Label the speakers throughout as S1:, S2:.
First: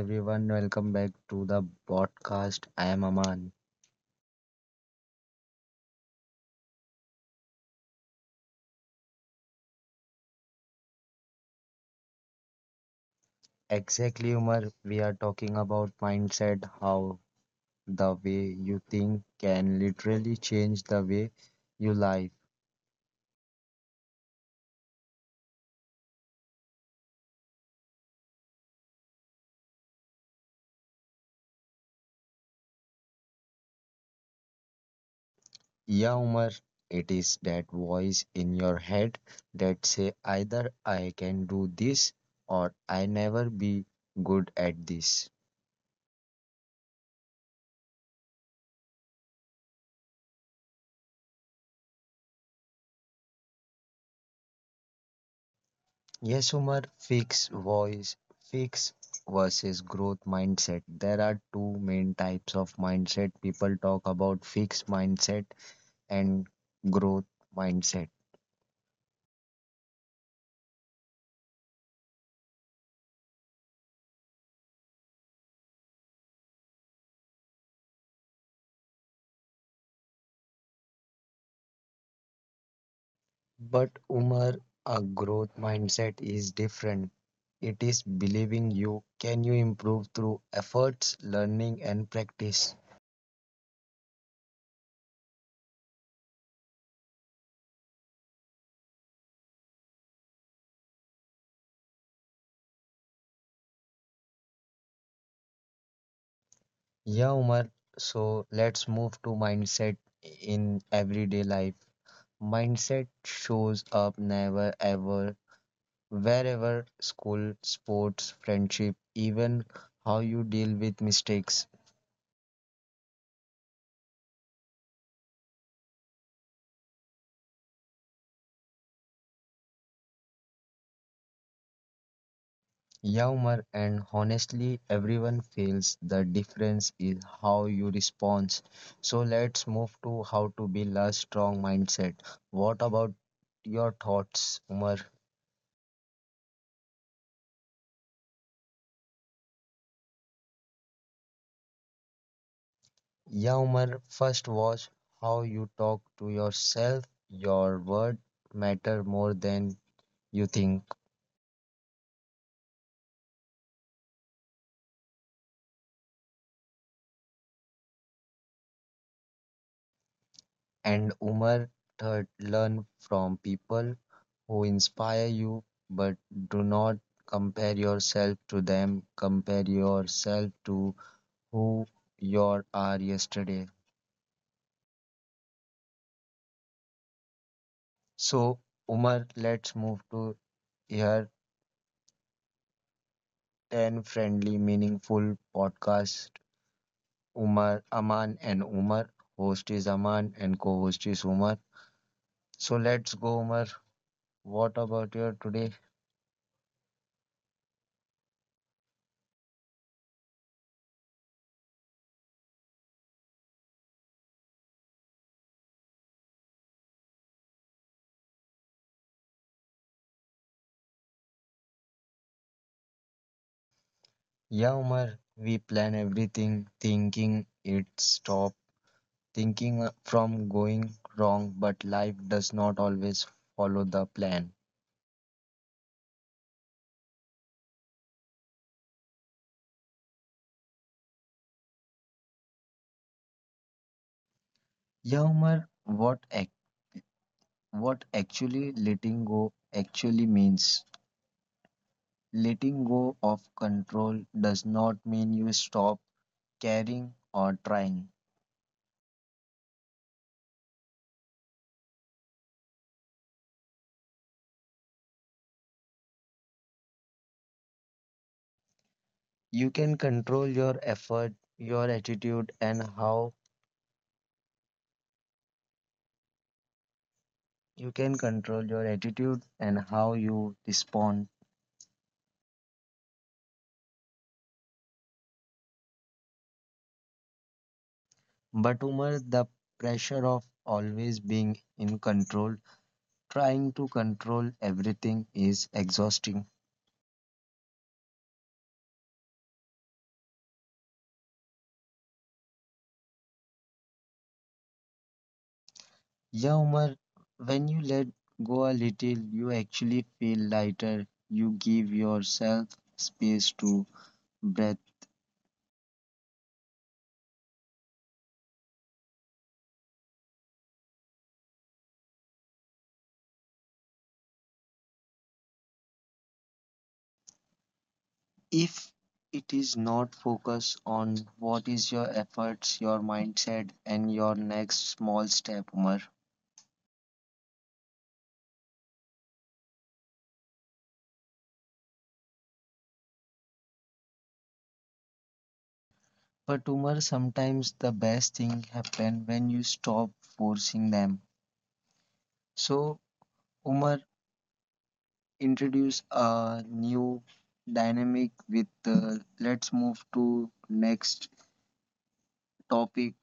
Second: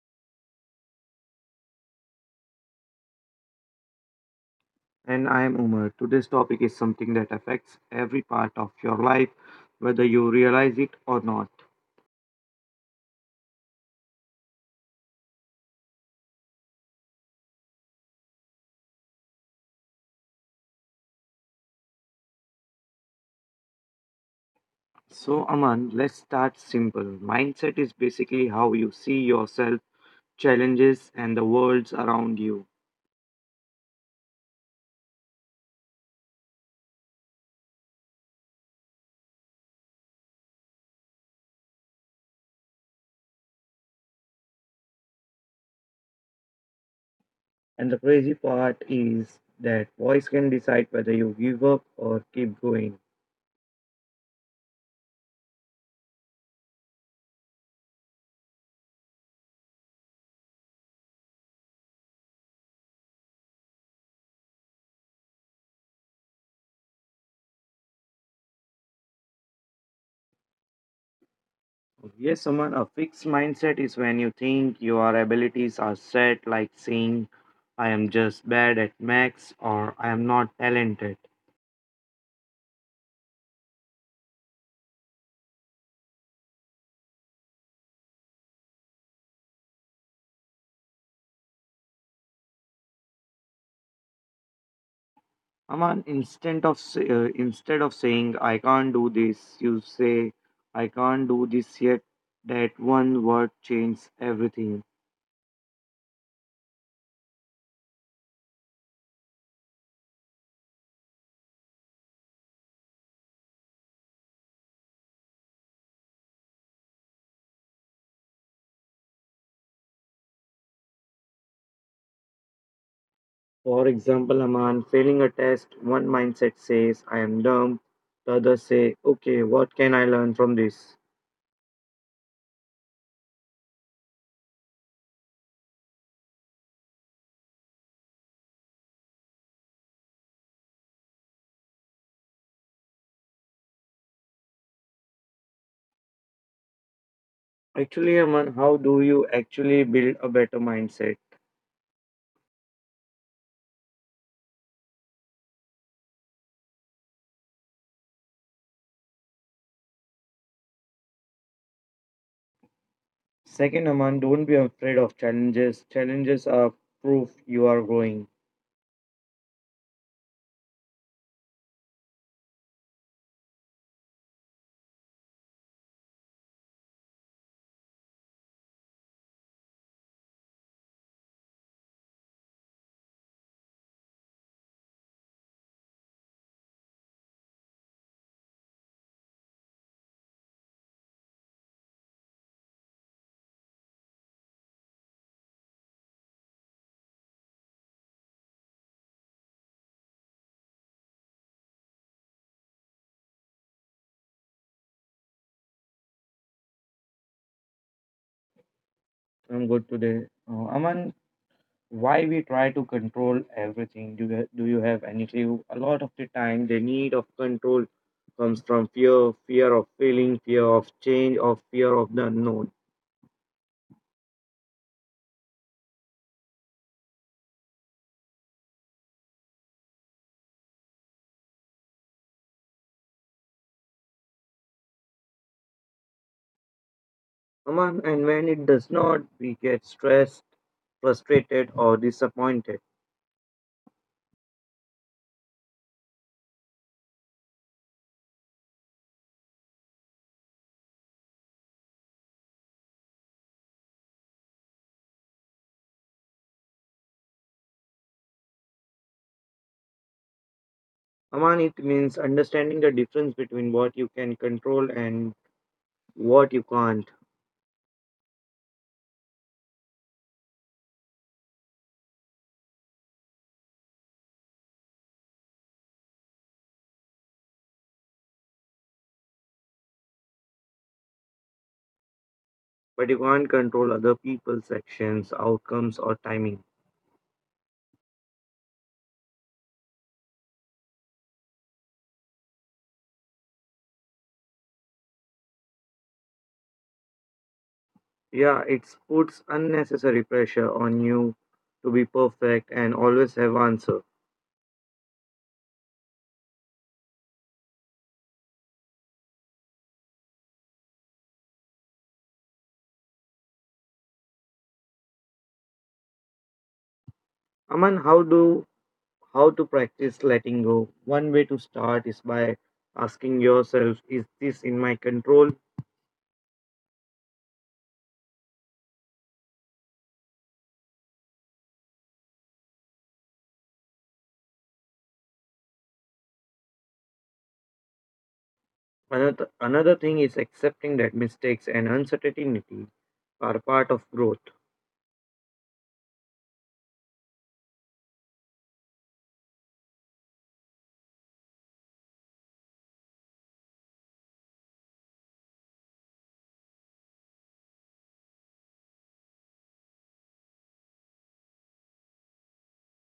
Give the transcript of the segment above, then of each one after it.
S1: everyone? Welcome back to the podcast. I am Aman.
S2: And I am Umar. Today's topic is something that affects every part of your life, whether you realize it or not.
S1: Exactly, Umar, we are talking about mindset, how the way you think can literally change the way you live.
S2: So, Aman, let's start simple. Mindset is basically how you see yourself, challenges, and the worlds around you.
S1: Yeah, Umar, it is that voice in your head that say either I can do this or I never be good at this.
S2: And the crazy part is that voice can decide whether you give up or keep going.
S1: Yes, Umar. Fixed voice, fixed versus growth mindset. There are two main types of mindset. People talk about fixed mindset and growth mindset.
S2: Yes, Aman, a fixed mindset is when you think your abilities are set, like saying, I am just bad at max or I am not talented.
S1: But Umar, a growth mindset is different. It is believing you can you improve through efforts, learning and practice.
S2: Aman, instead of saying I can't do this, you say I can't do this yet. That one word changes everything.
S1: Yeah, Umar. So let's move to mindset in everyday life. Mindset shows up never ever wherever school, sports, friendship, even how you deal with mistakes,
S2: For example, Aman, failing a test, one mindset says I am dumb. The other say, okay, what can I learn from this?
S1: humor, and honestly, everyone feels the difference is how you respond. So let's move to how to build a strong mindset. What about your thoughts, Umar?
S2: Actually, Aman, how do you actually build a better mindset?
S1: Yeah, Umar, first watch how you talk to yourself. Your word matter more than you think.
S2: Second, Aman, don't be afraid of challenges. Challenges are proof you are growing.
S1: And Umar third, learn from people who inspire you, but do not compare yourself to them. Compare yourself to who you are yesterday. So, Umar, let's move to here 10 friendly, meaningful podcast. Umar, Aman, and Umar. Host is Aman, and co host is Umar. So, let's go, Umar. What about your today?
S2: I'm good today. Aman, why we try to control everything? Do you have any clue? A lot of the time the need of control comes from fear, fear of failing, fear of change, or fear of the unknown.
S1: Yeah, Umar, we plan everything thinking it stop thinking from going wrong, but life does not always follow the plan.
S2: Aman, and when it does not, we get stressed, frustrated, or disappointed.
S1: Yeah, Umar, what actually letting go actually means? Letting go of control does not mean you stop caring or trying.
S2: Aman, it means understanding the difference between what you can control and what you can't.
S1: You can control your effort, your attitude, and how you can control your attitude and how you respond.
S2: But you can't control other people's actions, outcomes, or timing.
S1: But Umar, the pressure of always being in control, trying to control everything is exhausting.
S2: Yeah, it puts unnecessary pressure on you to be perfect and always have answer.
S1: Yeah, Umar, when you let go a little, you actually feel lighter. You give yourself space to breathe.
S2: Aman, how to practice letting go? One way to start is by asking yourself, "Is this in my control?"
S1: If it is not focused on what is your efforts, your mindset, and your next small step, Umar.
S2: Another thing is accepting that mistakes and uncertainty are part of growth.
S1: But Umar, sometimes the best thing happen when you stop forcing them. So Umar introduced a new dynamic with let's move to next topic,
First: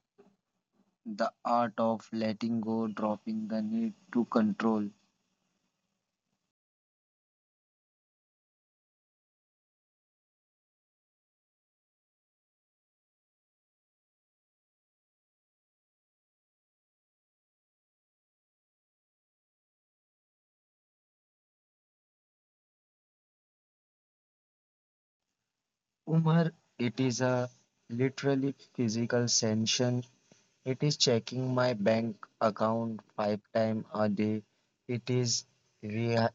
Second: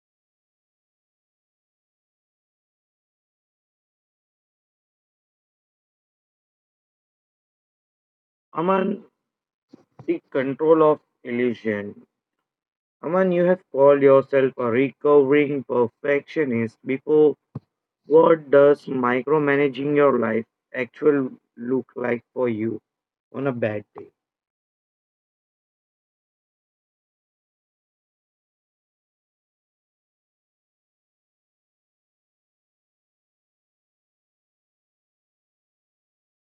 S1: the art of letting go, dropping the need to control.
S2: Aman, the control of illusion. Aman, you have called yourself a recovering perfectionist before. What does micromanaging your life actually look like for you on a bad day?
S1: Umar, it is a literally physical sanction. It is checking my bank account five times a day. It is re-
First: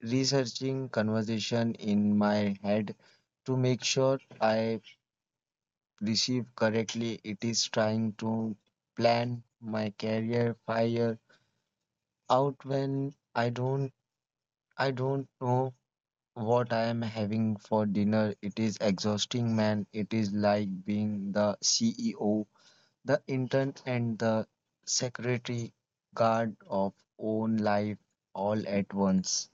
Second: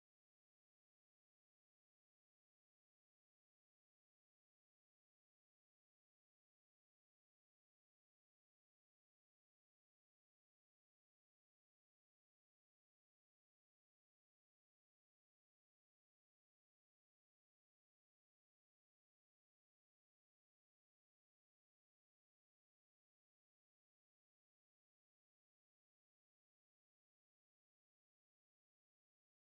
S1: researching conversation in my head to make sure I received correctly. It is trying to plan my career fire out when I don't know what I am having for dinner. It is exhausting, man. It is like being the CEO, the intern and the secretary guard of own life all at once.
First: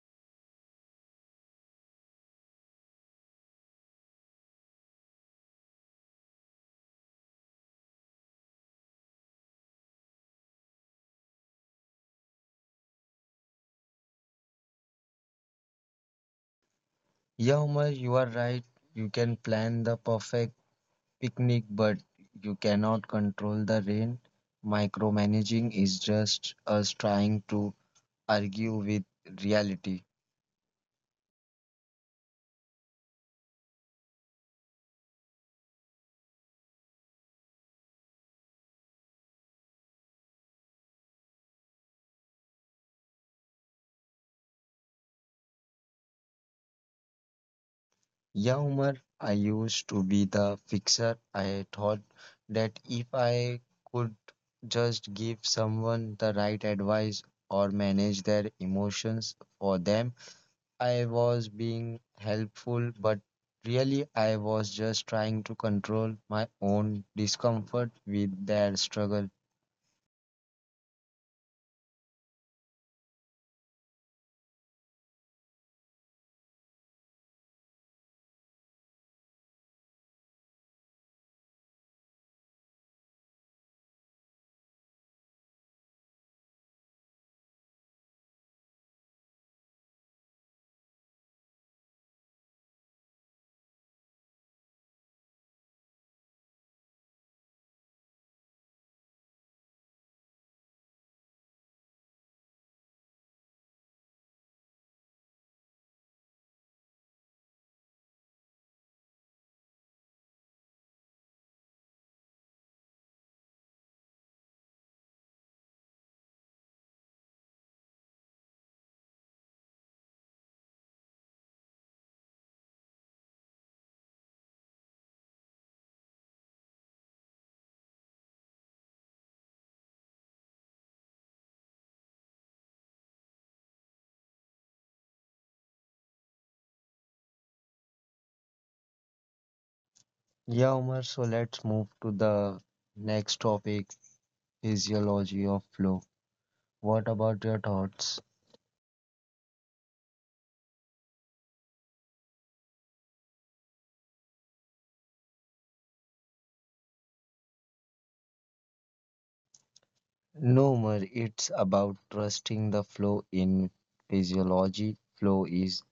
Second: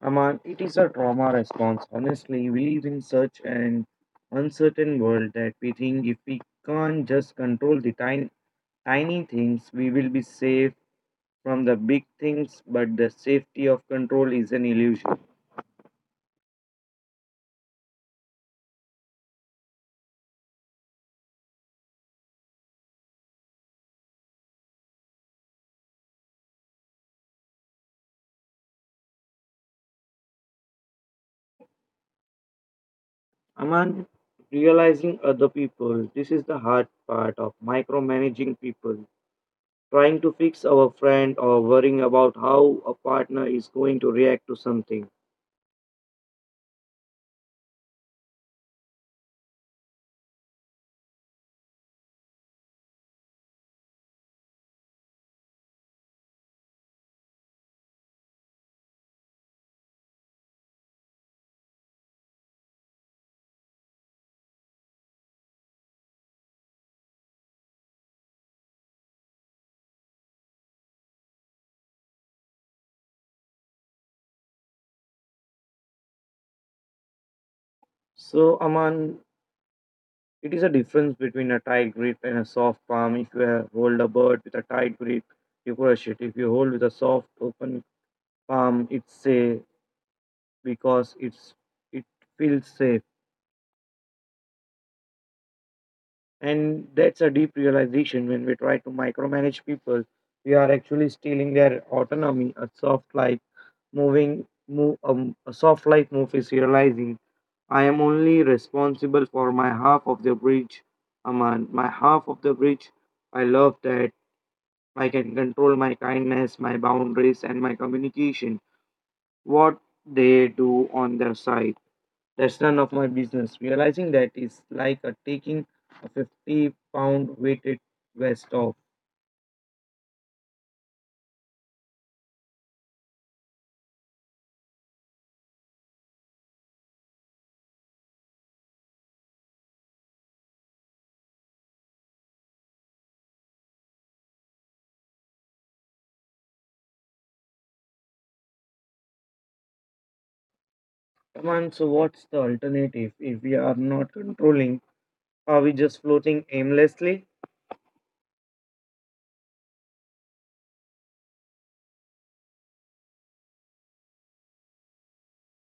S2: Aman, it is a trauma response. Honestly, we live in such an uncertain world that we think if we can't just control the tiny, tiny things, we will be safe from the big things, but the safety of control is an illusion.
S1: Yeah, Umar, you are right. You can plan the perfect picnic, but you cannot control the rain. Micromanaging is just us trying to argue with reality.
S2: Aman, realizing other people. This is the hard part of micromanaging people. Trying to fix our friend or worrying about how a partner is going to react to something.
S1: Yeah, Umar, I used to be the fixer. I thought that if I could just give someone the right advice or manage their emotions for them, I was being helpful, but really, I was just trying to control my own discomfort with their struggle.
S2: So, Aman, it is a difference between a tight grip and a soft palm. If you hold a bird with a tight grip, you crush it. If you hold with a soft, open palm, it's safe because it feels safe. And that's a deep realization when we try to micromanage people. We are actually stealing their autonomy. A soft life moving, move, a soft life move is realizing I am only responsible for my half of the bridge, Aman. My half of the bridge. I love that. I can control my kindness, my boundaries, and my communication. What they do on their side. That's none of my business. Realizing that is like a taking a 50-pound weighted vest off.
S1: Yeah, Omar, so let's move to the next topic, physiology of flow. What about your thoughts?
S2: Come on, so what's the alternative if we are not controlling? Are we just floating aimlessly?
S1: No, Omar, it's about trusting the flow in physiology. Flow is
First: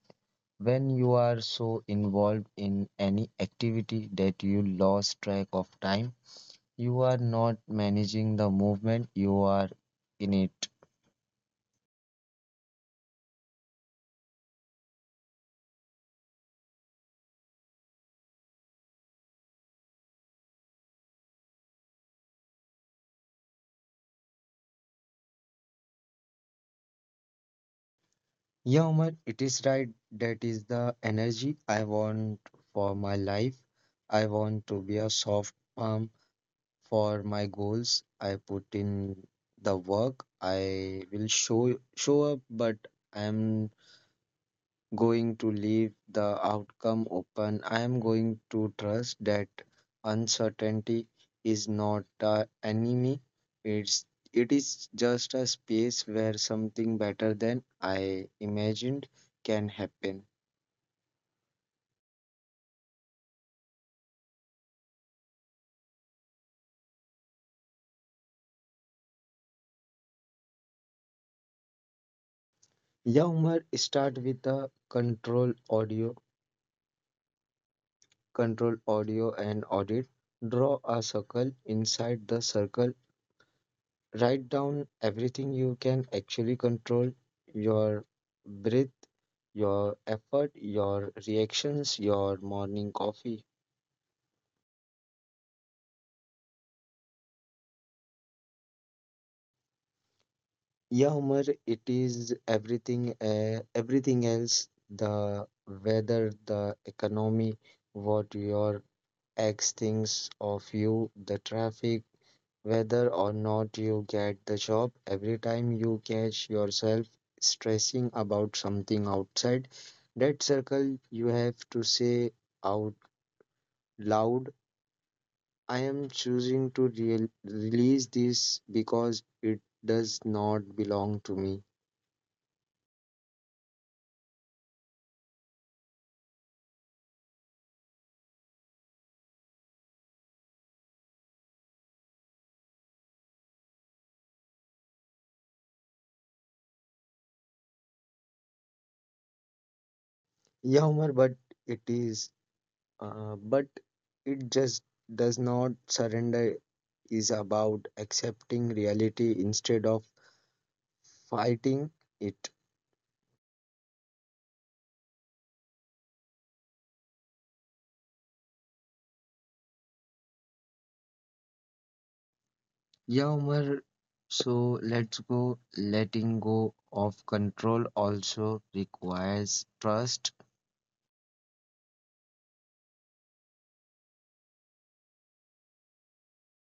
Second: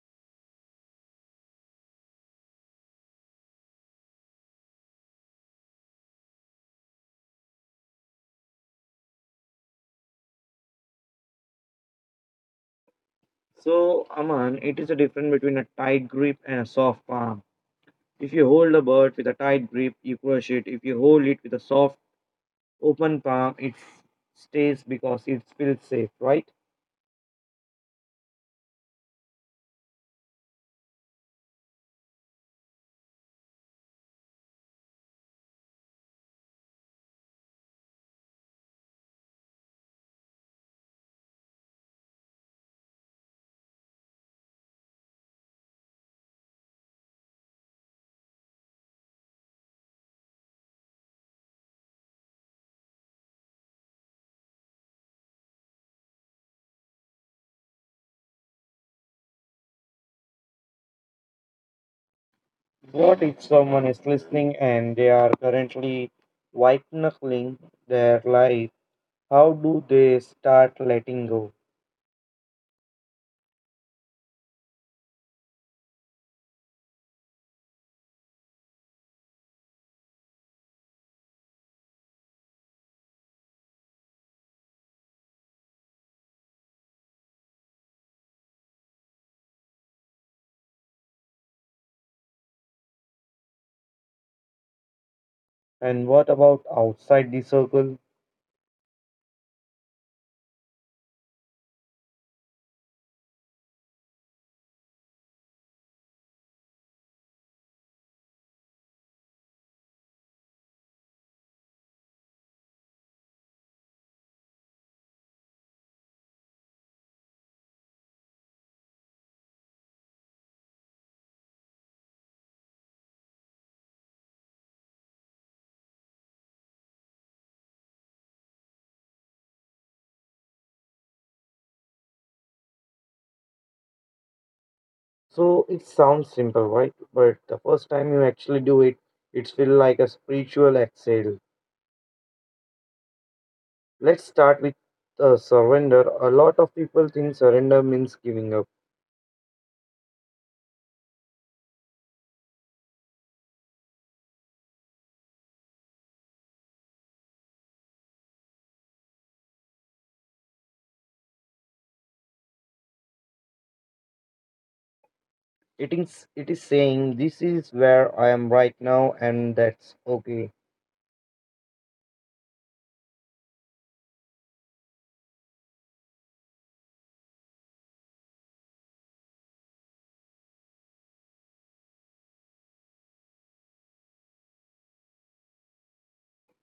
S1: when you are so involved in any activity that you lose track of time. You are not managing the movement, you are in it.
S2: So, Aman, it is a difference between a tight grip and a soft palm. If you hold a bird with a tight grip, you crush it. If you hold it with a soft, open palm, it stays because it feels safe, right?
S1: Yeah, Umar, it is right. That is the energy I want for my life. I want to be a soft palm for my goals. I put in the work. I will show up, but I am going to leave the outcome open. I am going to trust that uncertainty is not an enemy. It's it is just a space where something better than I imagined can happen.
S2: What if someone is listening and they are currently white knuckling their life? How do they start letting go?
S1: Yeah, Umar, start with control audio and audit. Draw a circle. Inside the circle, write down everything you can actually control, your breath, your effort, your reactions, your morning coffee.
S2: And what about outside the circle?
S1: Yeah, Umar, it is everything, everything else, the weather, the economy, what your X thinks of you, the traffic, whether or not you get the job. Every time you catch yourself stressing about something outside that circle, you have to say out loud, I am choosing to release this because it does not belong to me.
S2: So it sounds simple, right? But the first time you actually do it, it feels like a spiritual exhale. Let's start with surrender. A lot of people think surrender means giving up.
S1: Yeah, Umar, but it is. But it just does not. Surrender is about accepting reality instead of fighting it.
S2: It is saying this is where I am right now and that's okay.
S1: Yeah, Umar. So let's go. Letting go of control also requires trust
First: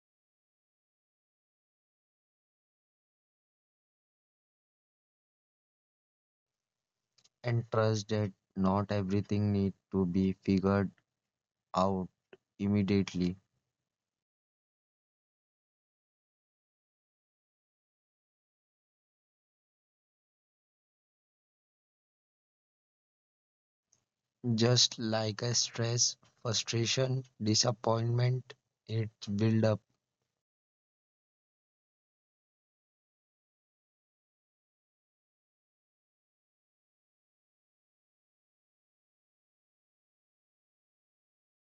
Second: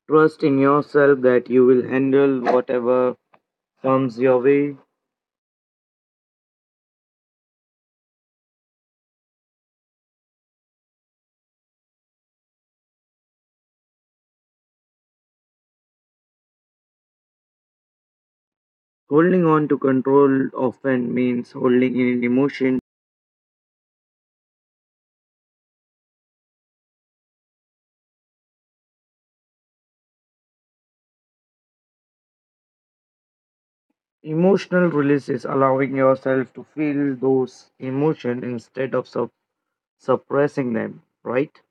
S2: Trust in yourself that you will handle whatever comes your way.
S1: and trust that not everything need to be figured out immediately.
S2: Holding on to control often means holding in an emotion.
S1: Just like a stress, frustration, disappointment, it builds.
S2: Emotional release is allowing yourself to feel those emotions instead of suppressing them, right?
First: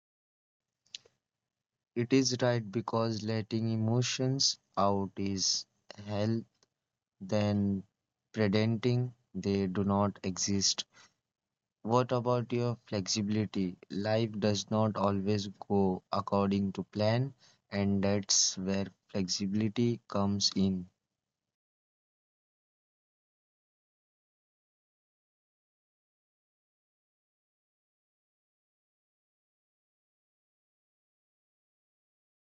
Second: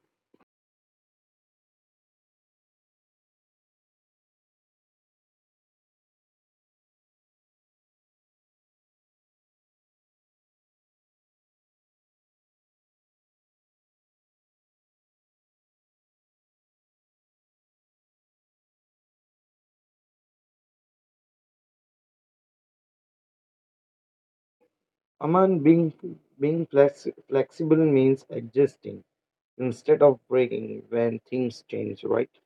S1: It is right because letting emotions out is health than pretending they do not exist. What about your flexibility? Life does not always go according to plan, and that's where flexibility comes in.
S2: Aman, being flexible means adjusting instead of breaking when things change, right?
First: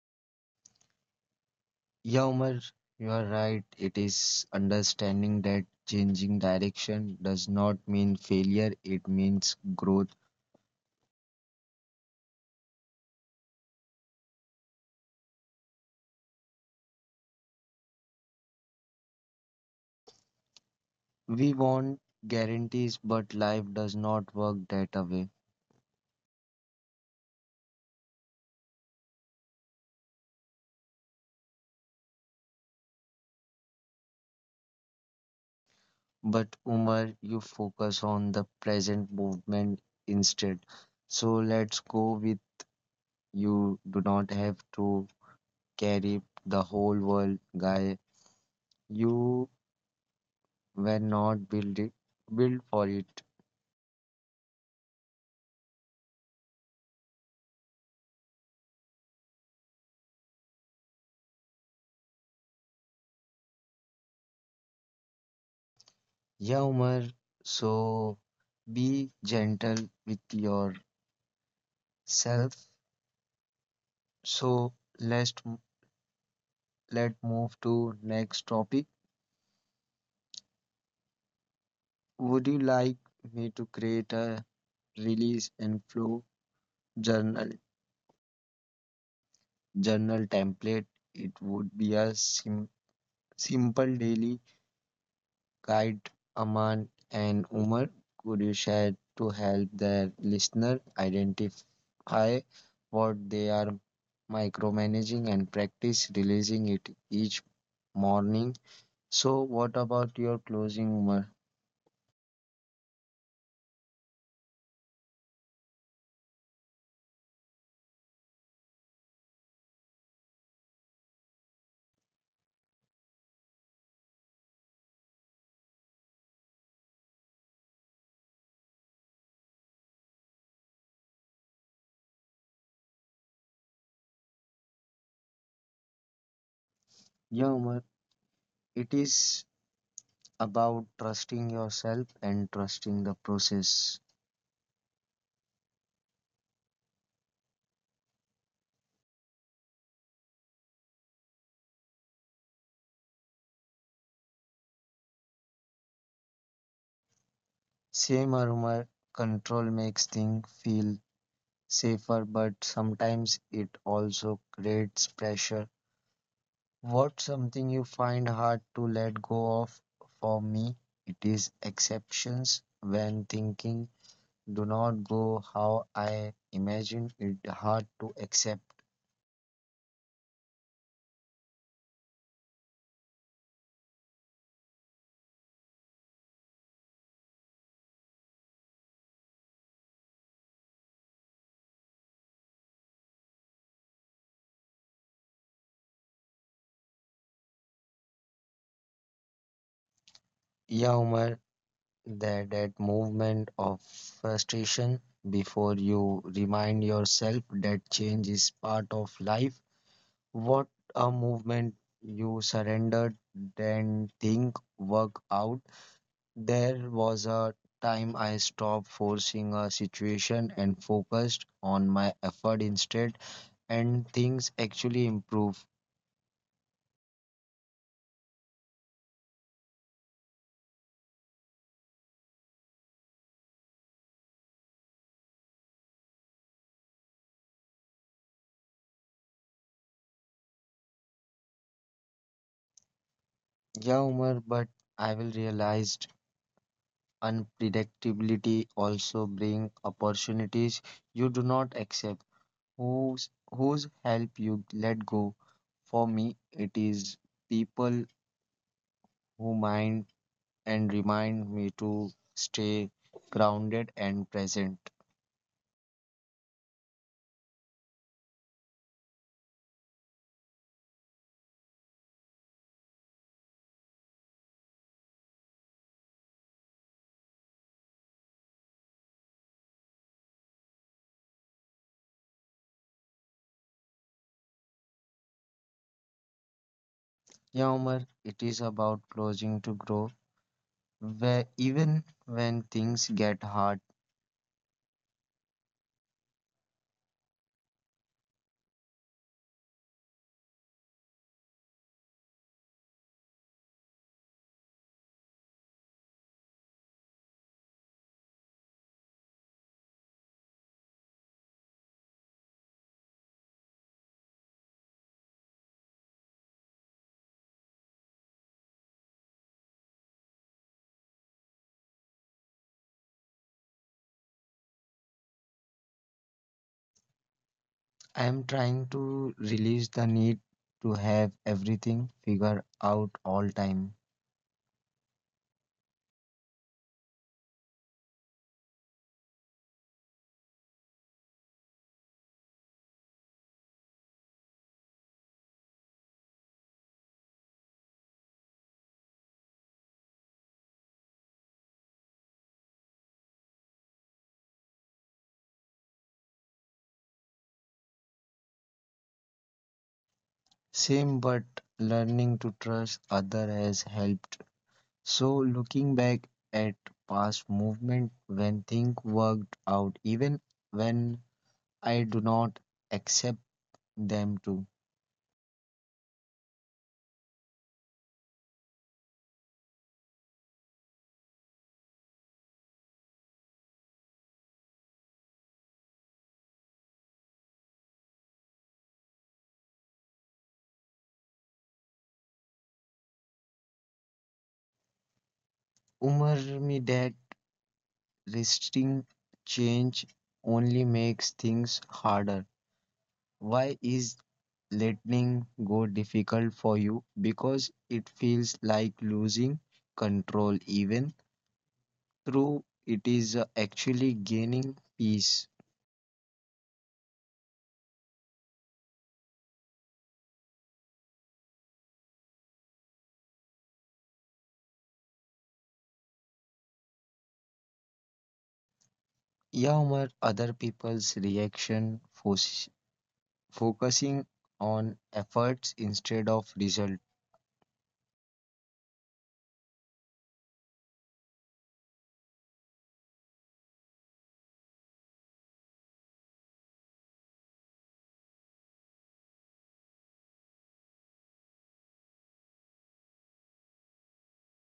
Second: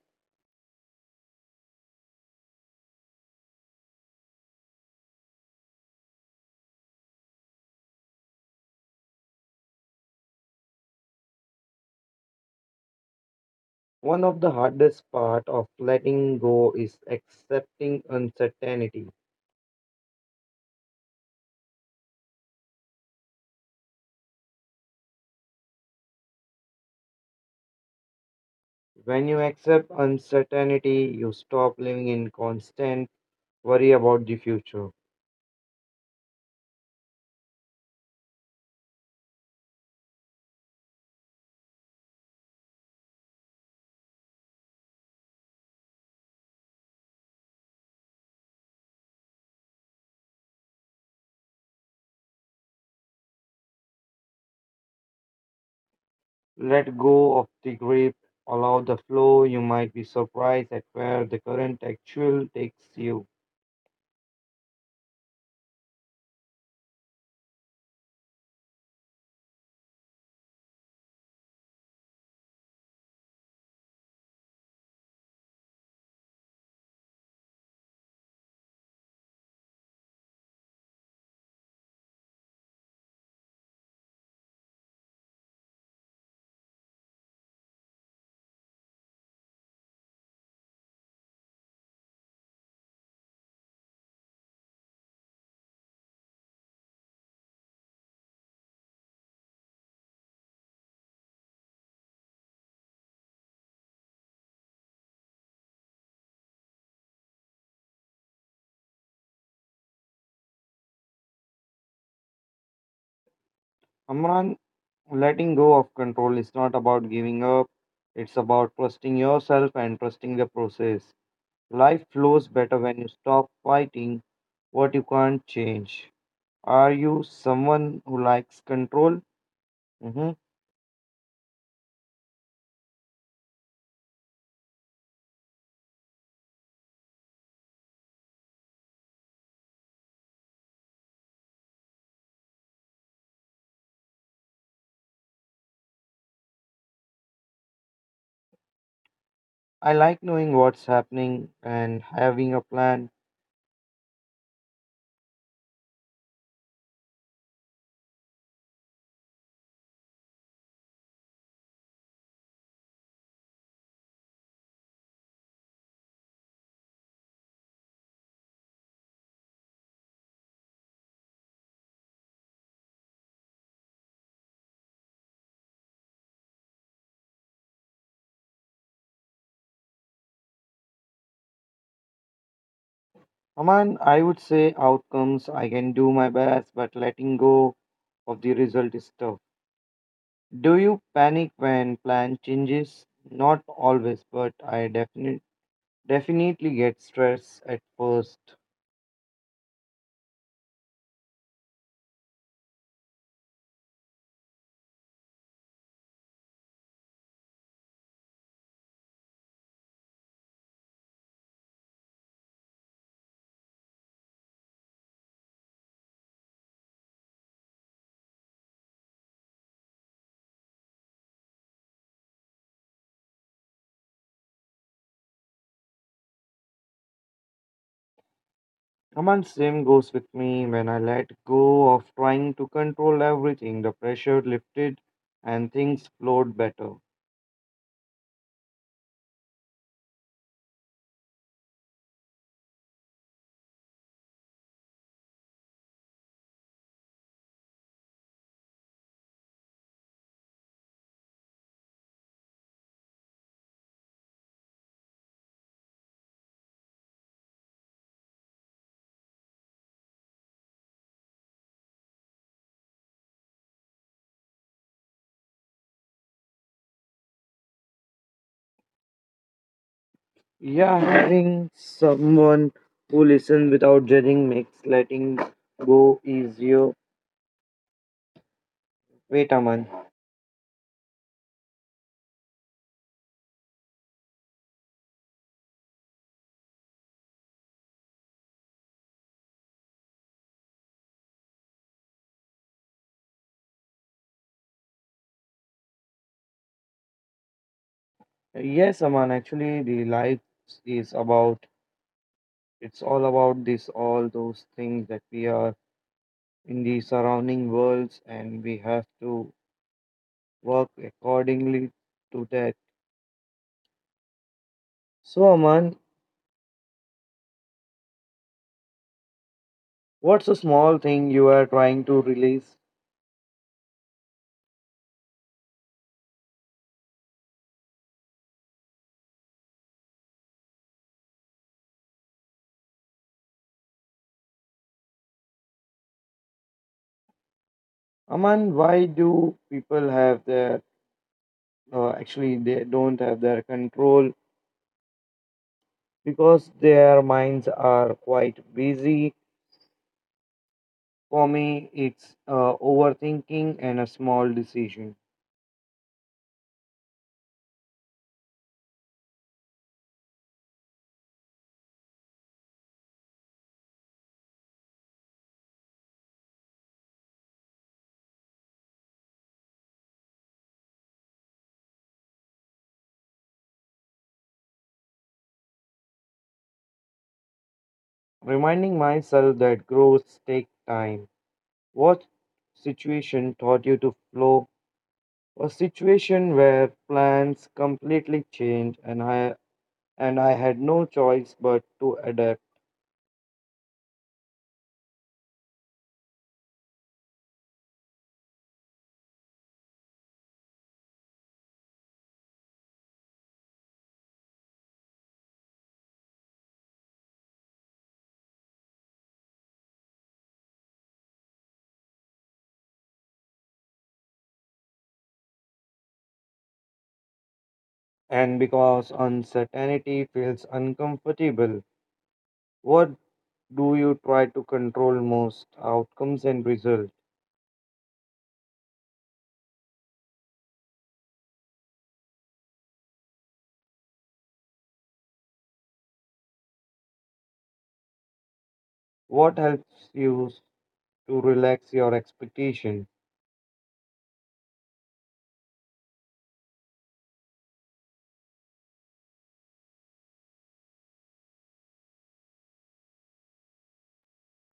S1: Yeah, Umar, you are right. It is understanding that changing direction does not mean failure, it means growth.
S2: One of the hardest part of letting go is accepting uncertainty.
S1: We want guarantees, but life does not work that way.
S2: When you accept uncertainty, you stop living in constant worry about the future.
S1: But Umar, you focus on the present movement instead. So let's go with, you do not have to carry the whole world, guy. You were not built it, built for it.
S2: Let go of the grip, allow the flow. You might be surprised at where the current actual takes you.
S1: Yeah, Umar. So be gentle with yourself. So let's m- let move to next topic. Would you like me to create a release and flow journal journal template? It would be a simple daily guide. Aman and Umar, could you share to help the listener identify what they are micromanaging and practice releasing it each morning? So, what about your closing, Umar?
S2: Amran, letting go of control is not about giving up, it's about trusting yourself and trusting the process. Life flows better when you stop fighting what you can't change. Are you someone who likes control? Mhm.
S1: Yeah, Umar, it is about trusting yourself and trusting the process.
S2: I like knowing what's happening and having a plan.
S1: Same armor, control makes things feel safer, but sometimes it also creates pressure. What's something you find hard to let go of? For me, it is exceptions when thinking do not go how I imagined it hard to accept.
S2: Aman, I would say outcomes, I can do my best, but letting go of the result is tough. Do you panic when plan changes? Not always, but I definitely get stressed at first.
S1: Yeah, Umar, that movement of frustration before you remind yourself that change is part of life. What a movement you surrendered then think work out. There was a time I stopped forcing a situation and focused on my effort instead and things actually improved.
S2: Aman, same goes with me. When I let go of trying to control everything, the pressure lifted and things flowed better.
S1: Yeah Umar, but I will realize unpredictability also brings opportunities you do not accept, whose help you let go. For me, it is people who mind and remind me to stay grounded and present.
S2: Yeah, having someone who listens without judging makes letting go easier. Wait, Aman.
S1: Yeah, Omar, it is about closing to grow. Where even when things get hard,
S2: Yes, Aman, actually, the life is about, it's all about this, all those things that we are in the surrounding worlds and we have to work accordingly to that. So, Aman, what's a small thing you are trying to release?
S1: I am trying to release the need to have everything figured out all time.
S2: Aman, why do people have their, actually, they don't have their control because their minds are quite busy. For me, it's overthinking and a small decision.
S1: Same, but learning to trust other has helped. So looking back at past movement when things worked out, even when I do not accept them to.
S2: Reminding myself that growth takes time. What situation taught you to flow? A situation where plans completely changed and I had no choice but to adapt.
S1: Umar me that resisting change only makes things harder. Why is letting go difficult for you? Because it feels like losing control even through it is actually gaining peace.
S2: And because uncertainty feels uncomfortable, what do you try to control most, outcomes and results?
S1: Yeah, Umar, other people's reaction focusing on efforts instead of result.
S2: What helps you to relax your expectation,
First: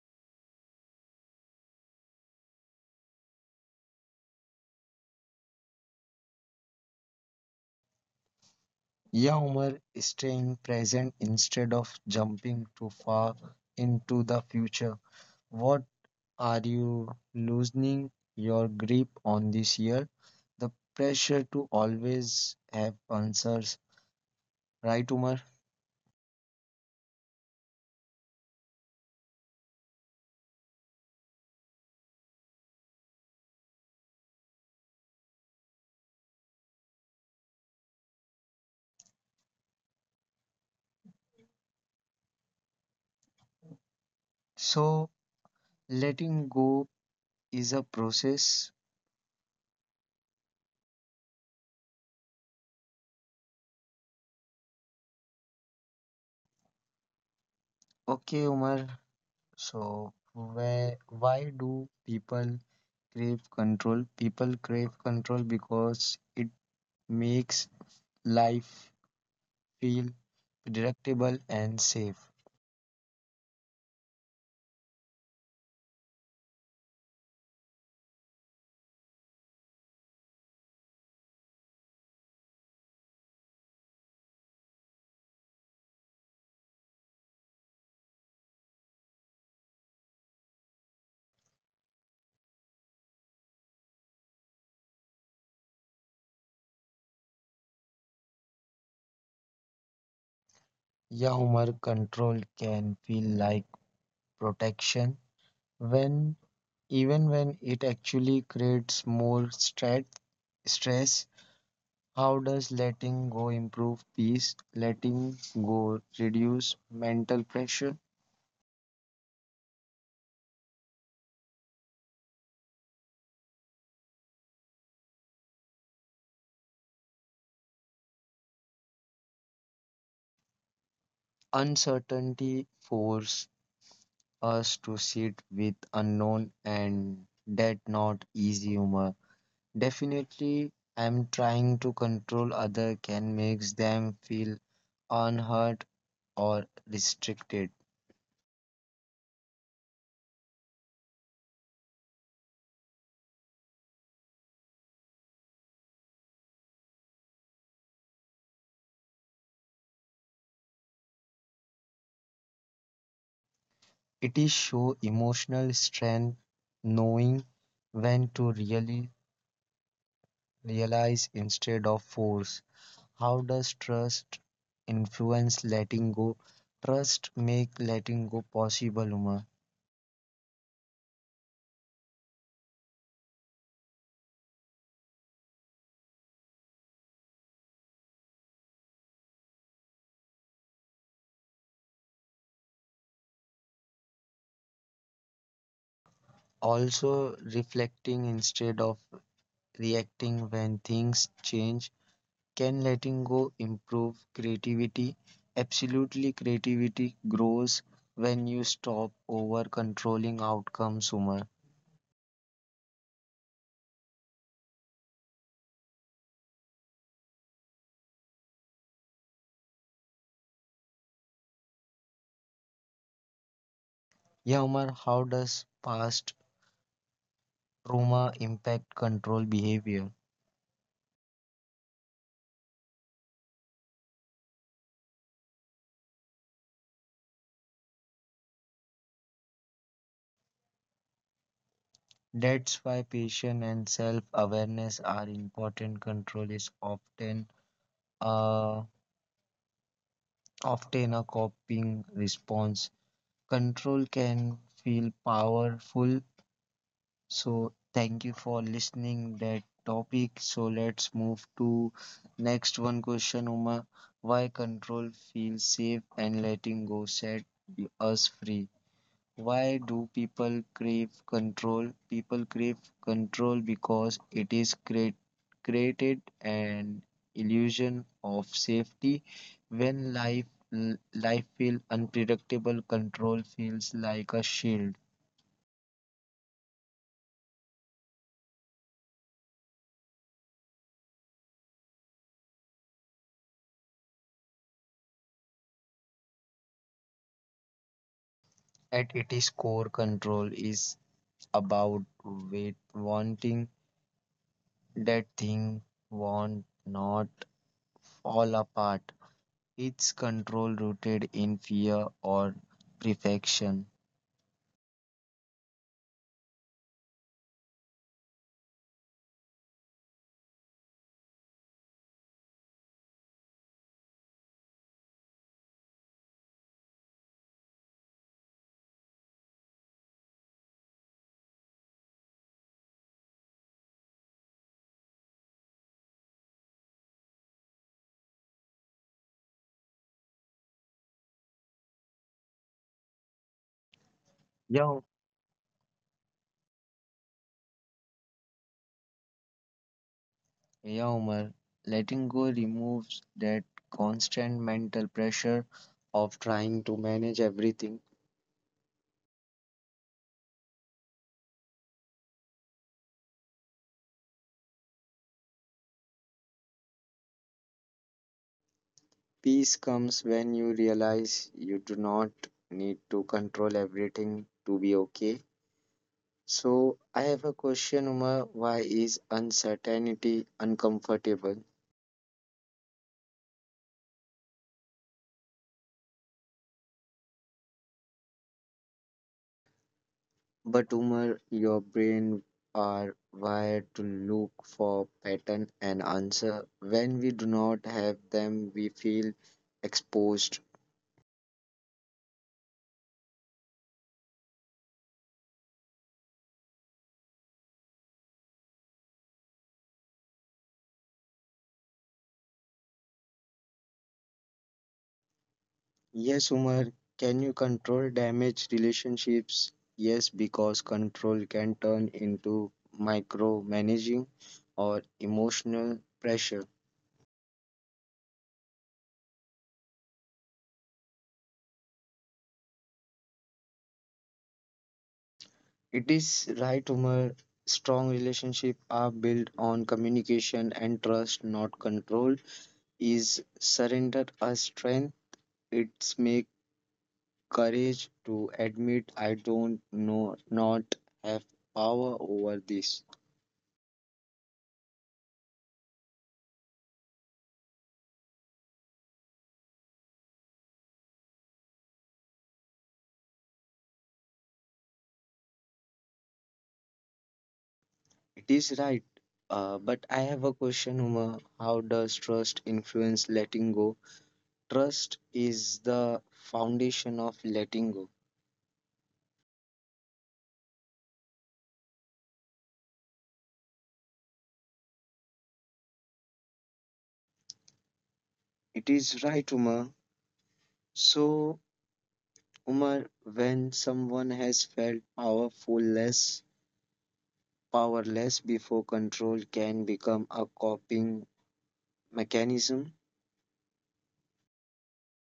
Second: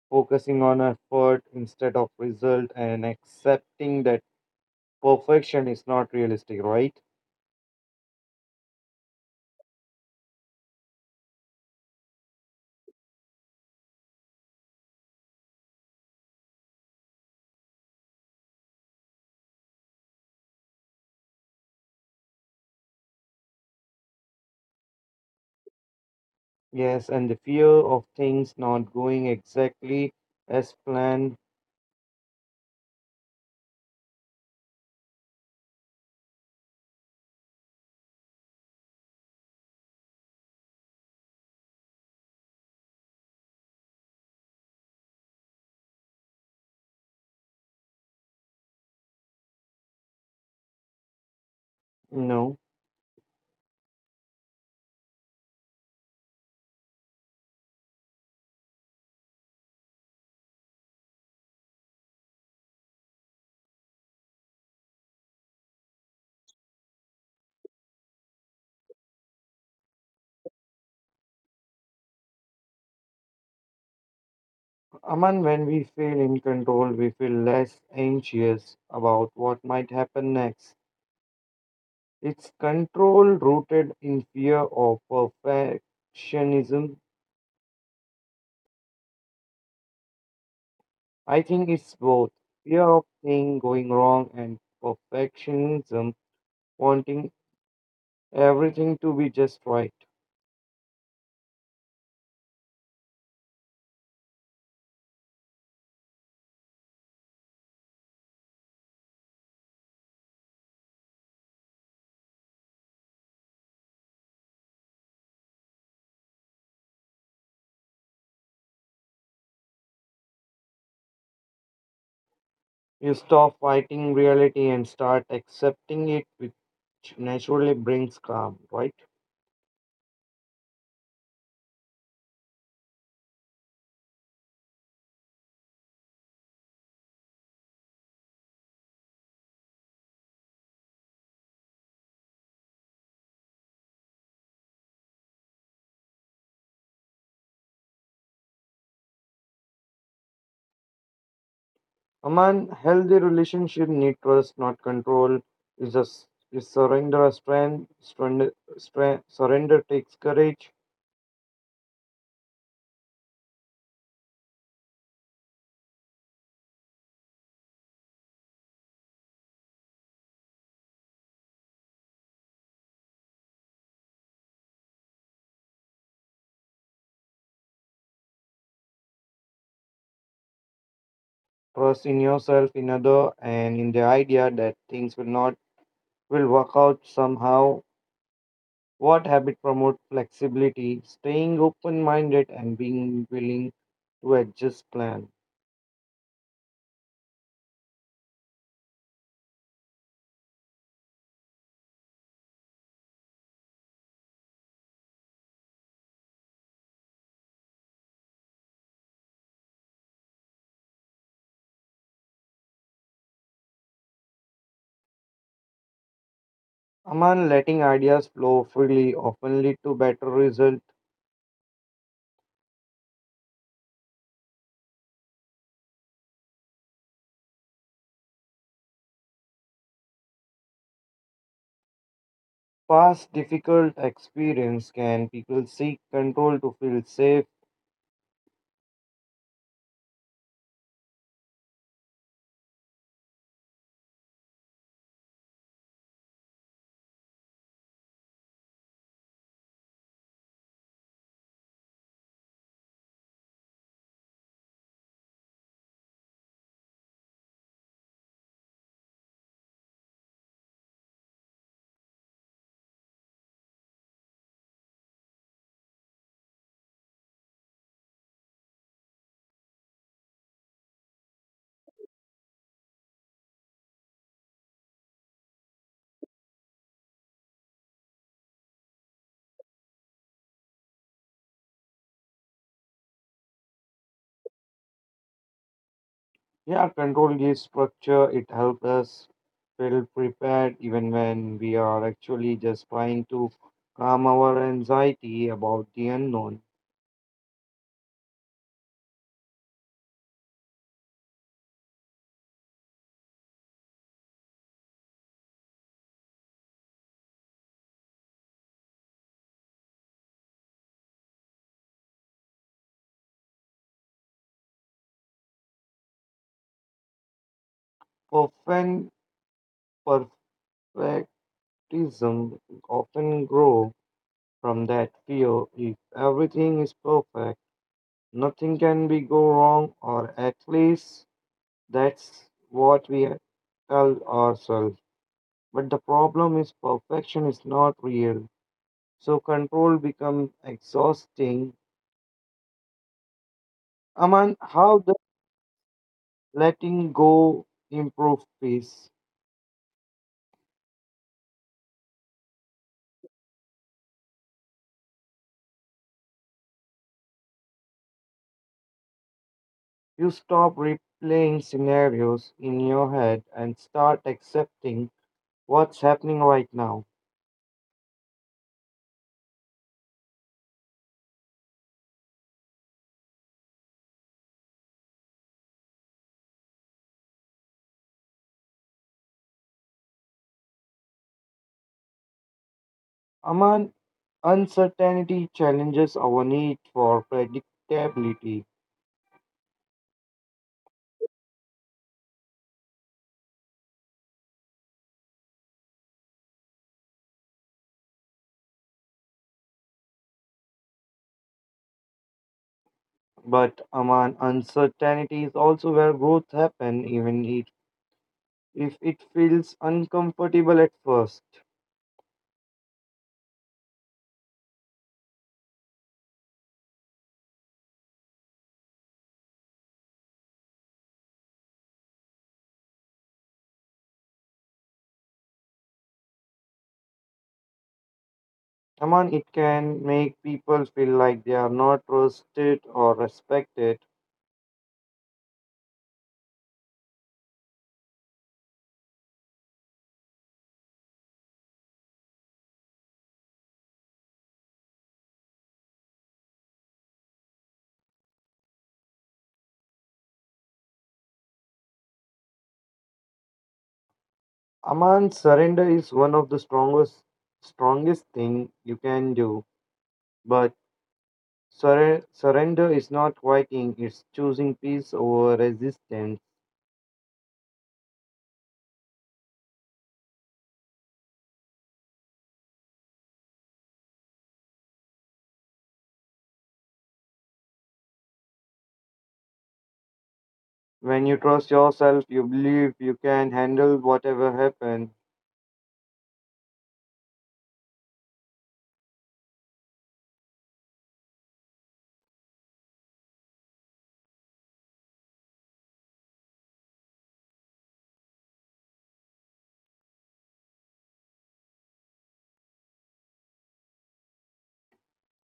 S2: focusing on effort instead of result and accepting that perfection is not realistic, right?
S1: Yeah, Umar, staying present instead of jumping too far into the future. What are you loosening your grip on this year? The pressure to always have answers, right, Umar?
S2: Yes, and the fear of things not going exactly as planned.
S1: So letting go is a process.
S2: No, know.
S1: Okay, Umar, so where why do people crave control? People crave control because it makes life feel predictable and safe.
S2: Aman, when we feel in control, we feel less anxious about what might happen next. It's control rooted in fear of perfectionism. I think it's both fear of things going wrong and perfectionism, wanting everything to be just right.
S1: Yeah, Umar, control can feel like protection when even when it actually creates more stress. Stress. How does letting go improve peace? Letting go reduce mental pressure.
S2: You stop fighting reality and start accepting it, which naturally brings calm, right?
S1: Uncertainty force us to sit with unknown and that not easy humor. Definitely, I'm trying to control other can makes them feel unhurt or restricted.
S2: Aman, healthy relationship need trust, not control. Is just is surrender a strength? Surrender takes courage.
S1: It is show emotional strength, knowing when to really realize instead of force. How does trust influence letting go? Trust make letting go possible, Uma.
S2: Trust in yourself, in other, and in the idea that things will not will work out somehow. What habit promote flexibility, staying open-minded, and being willing to adjust plan.
S1: Also reflecting instead of reacting when things change? Can letting go improve creativity? Absolutely, creativity grows when you stop over controlling outcomes, Umar.
S2: Among letting ideas flow freely often lead to better result.
S1: Yeah, Umar, how does past trauma impact control behavior?
S2: Past difficult experience can people seek control to feel safe.
S1: That's why patience and self awareness are important. Control is often uh, often a coping response. Control can feel powerful. So thank you for listening that topic. So let's move to next one question, Uma. Why control feels safe and letting go set us free? Why do people crave control? People crave control because it is create, created an illusion of safety. When life feels unpredictable, control feels like a shield
S2: Yeah, control gives structure. It helps us feel prepared even when we are actually just trying to calm our anxiety about the unknown.
S1: at its core. Control is about wanting that thing, want not all apart. It's control rooted in fear or perfection.
S2: Often, perfectism often grows from that fear. If everything is perfect, nothing can be go wrong, or at least that's what we tell ourselves. But the problem is perfection is not real. So control becomes exhausting. Aman, how
S1: Yeah,
S2: does letting go improve peace?
S1: yeah, Umar. Letting go removes that constant mental pressure of trying to manage everything.
S2: You stop replaying scenarios in your head and start accepting what's happening right now.
S1: Peace comes when you realize you do not need to control everything to be okay. So I have a question, Umar. Why is uncertainty uncomfortable?
S2: Aman, uncertainty challenges our need for predictability.
S1: But Umar, your brain are wired to look for pattern and answer. When we do not have them, we feel exposed.
S2: But Aman, uncertainty is also where growth happens, even if it feels uncomfortable at first.
S1: Yes, Umar, can you control damaged relationships? Yes, because control can turn into micromanaging or emotional pressure.
S2: Aman, it can make people feel like they are not trusted or respected.
S1: It is right, Umar. Strong relationships are built on communication and trust, not control. Is surrender a strength? It's make courage to admit I don't know, not have power over this.
S2: Aman, surrender is one of the strongest thing you can do. But surrender is not quitting; it's choosing peace over resistance.
S1: It is right. But I have a question, Uma, how does trust influence letting go? Trust is the foundation of letting go.
S2: When you trust yourself, you believe you can handle whatever happens.
S1: It is right, Uma. So Umar, when someone has felt powerless before control can become a coping mechanism.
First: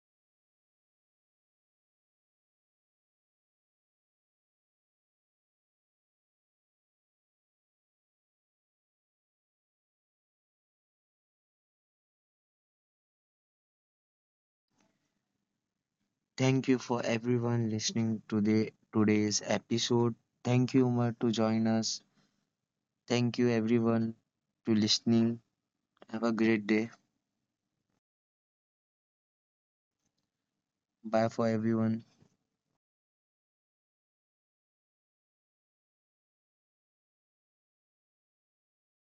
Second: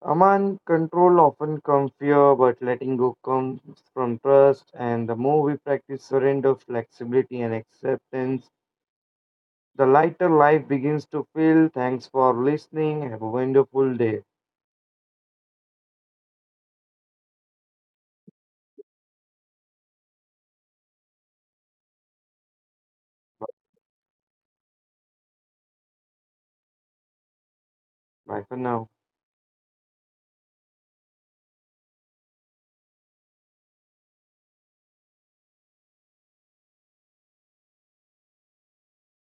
S2: Aman, control often comes fear, but letting go comes from trust. And the more we practice surrender, flexibility, and acceptance, the lighter life begins to feel. Thanks for listening. Have a wonderful day.
S1: Thank you for everyone listening to the today's episode. Thank you, Umar, to join us. Thank you everyone to listening. Have a great day.
S2: Bye for now.
S1: Bye for everyone.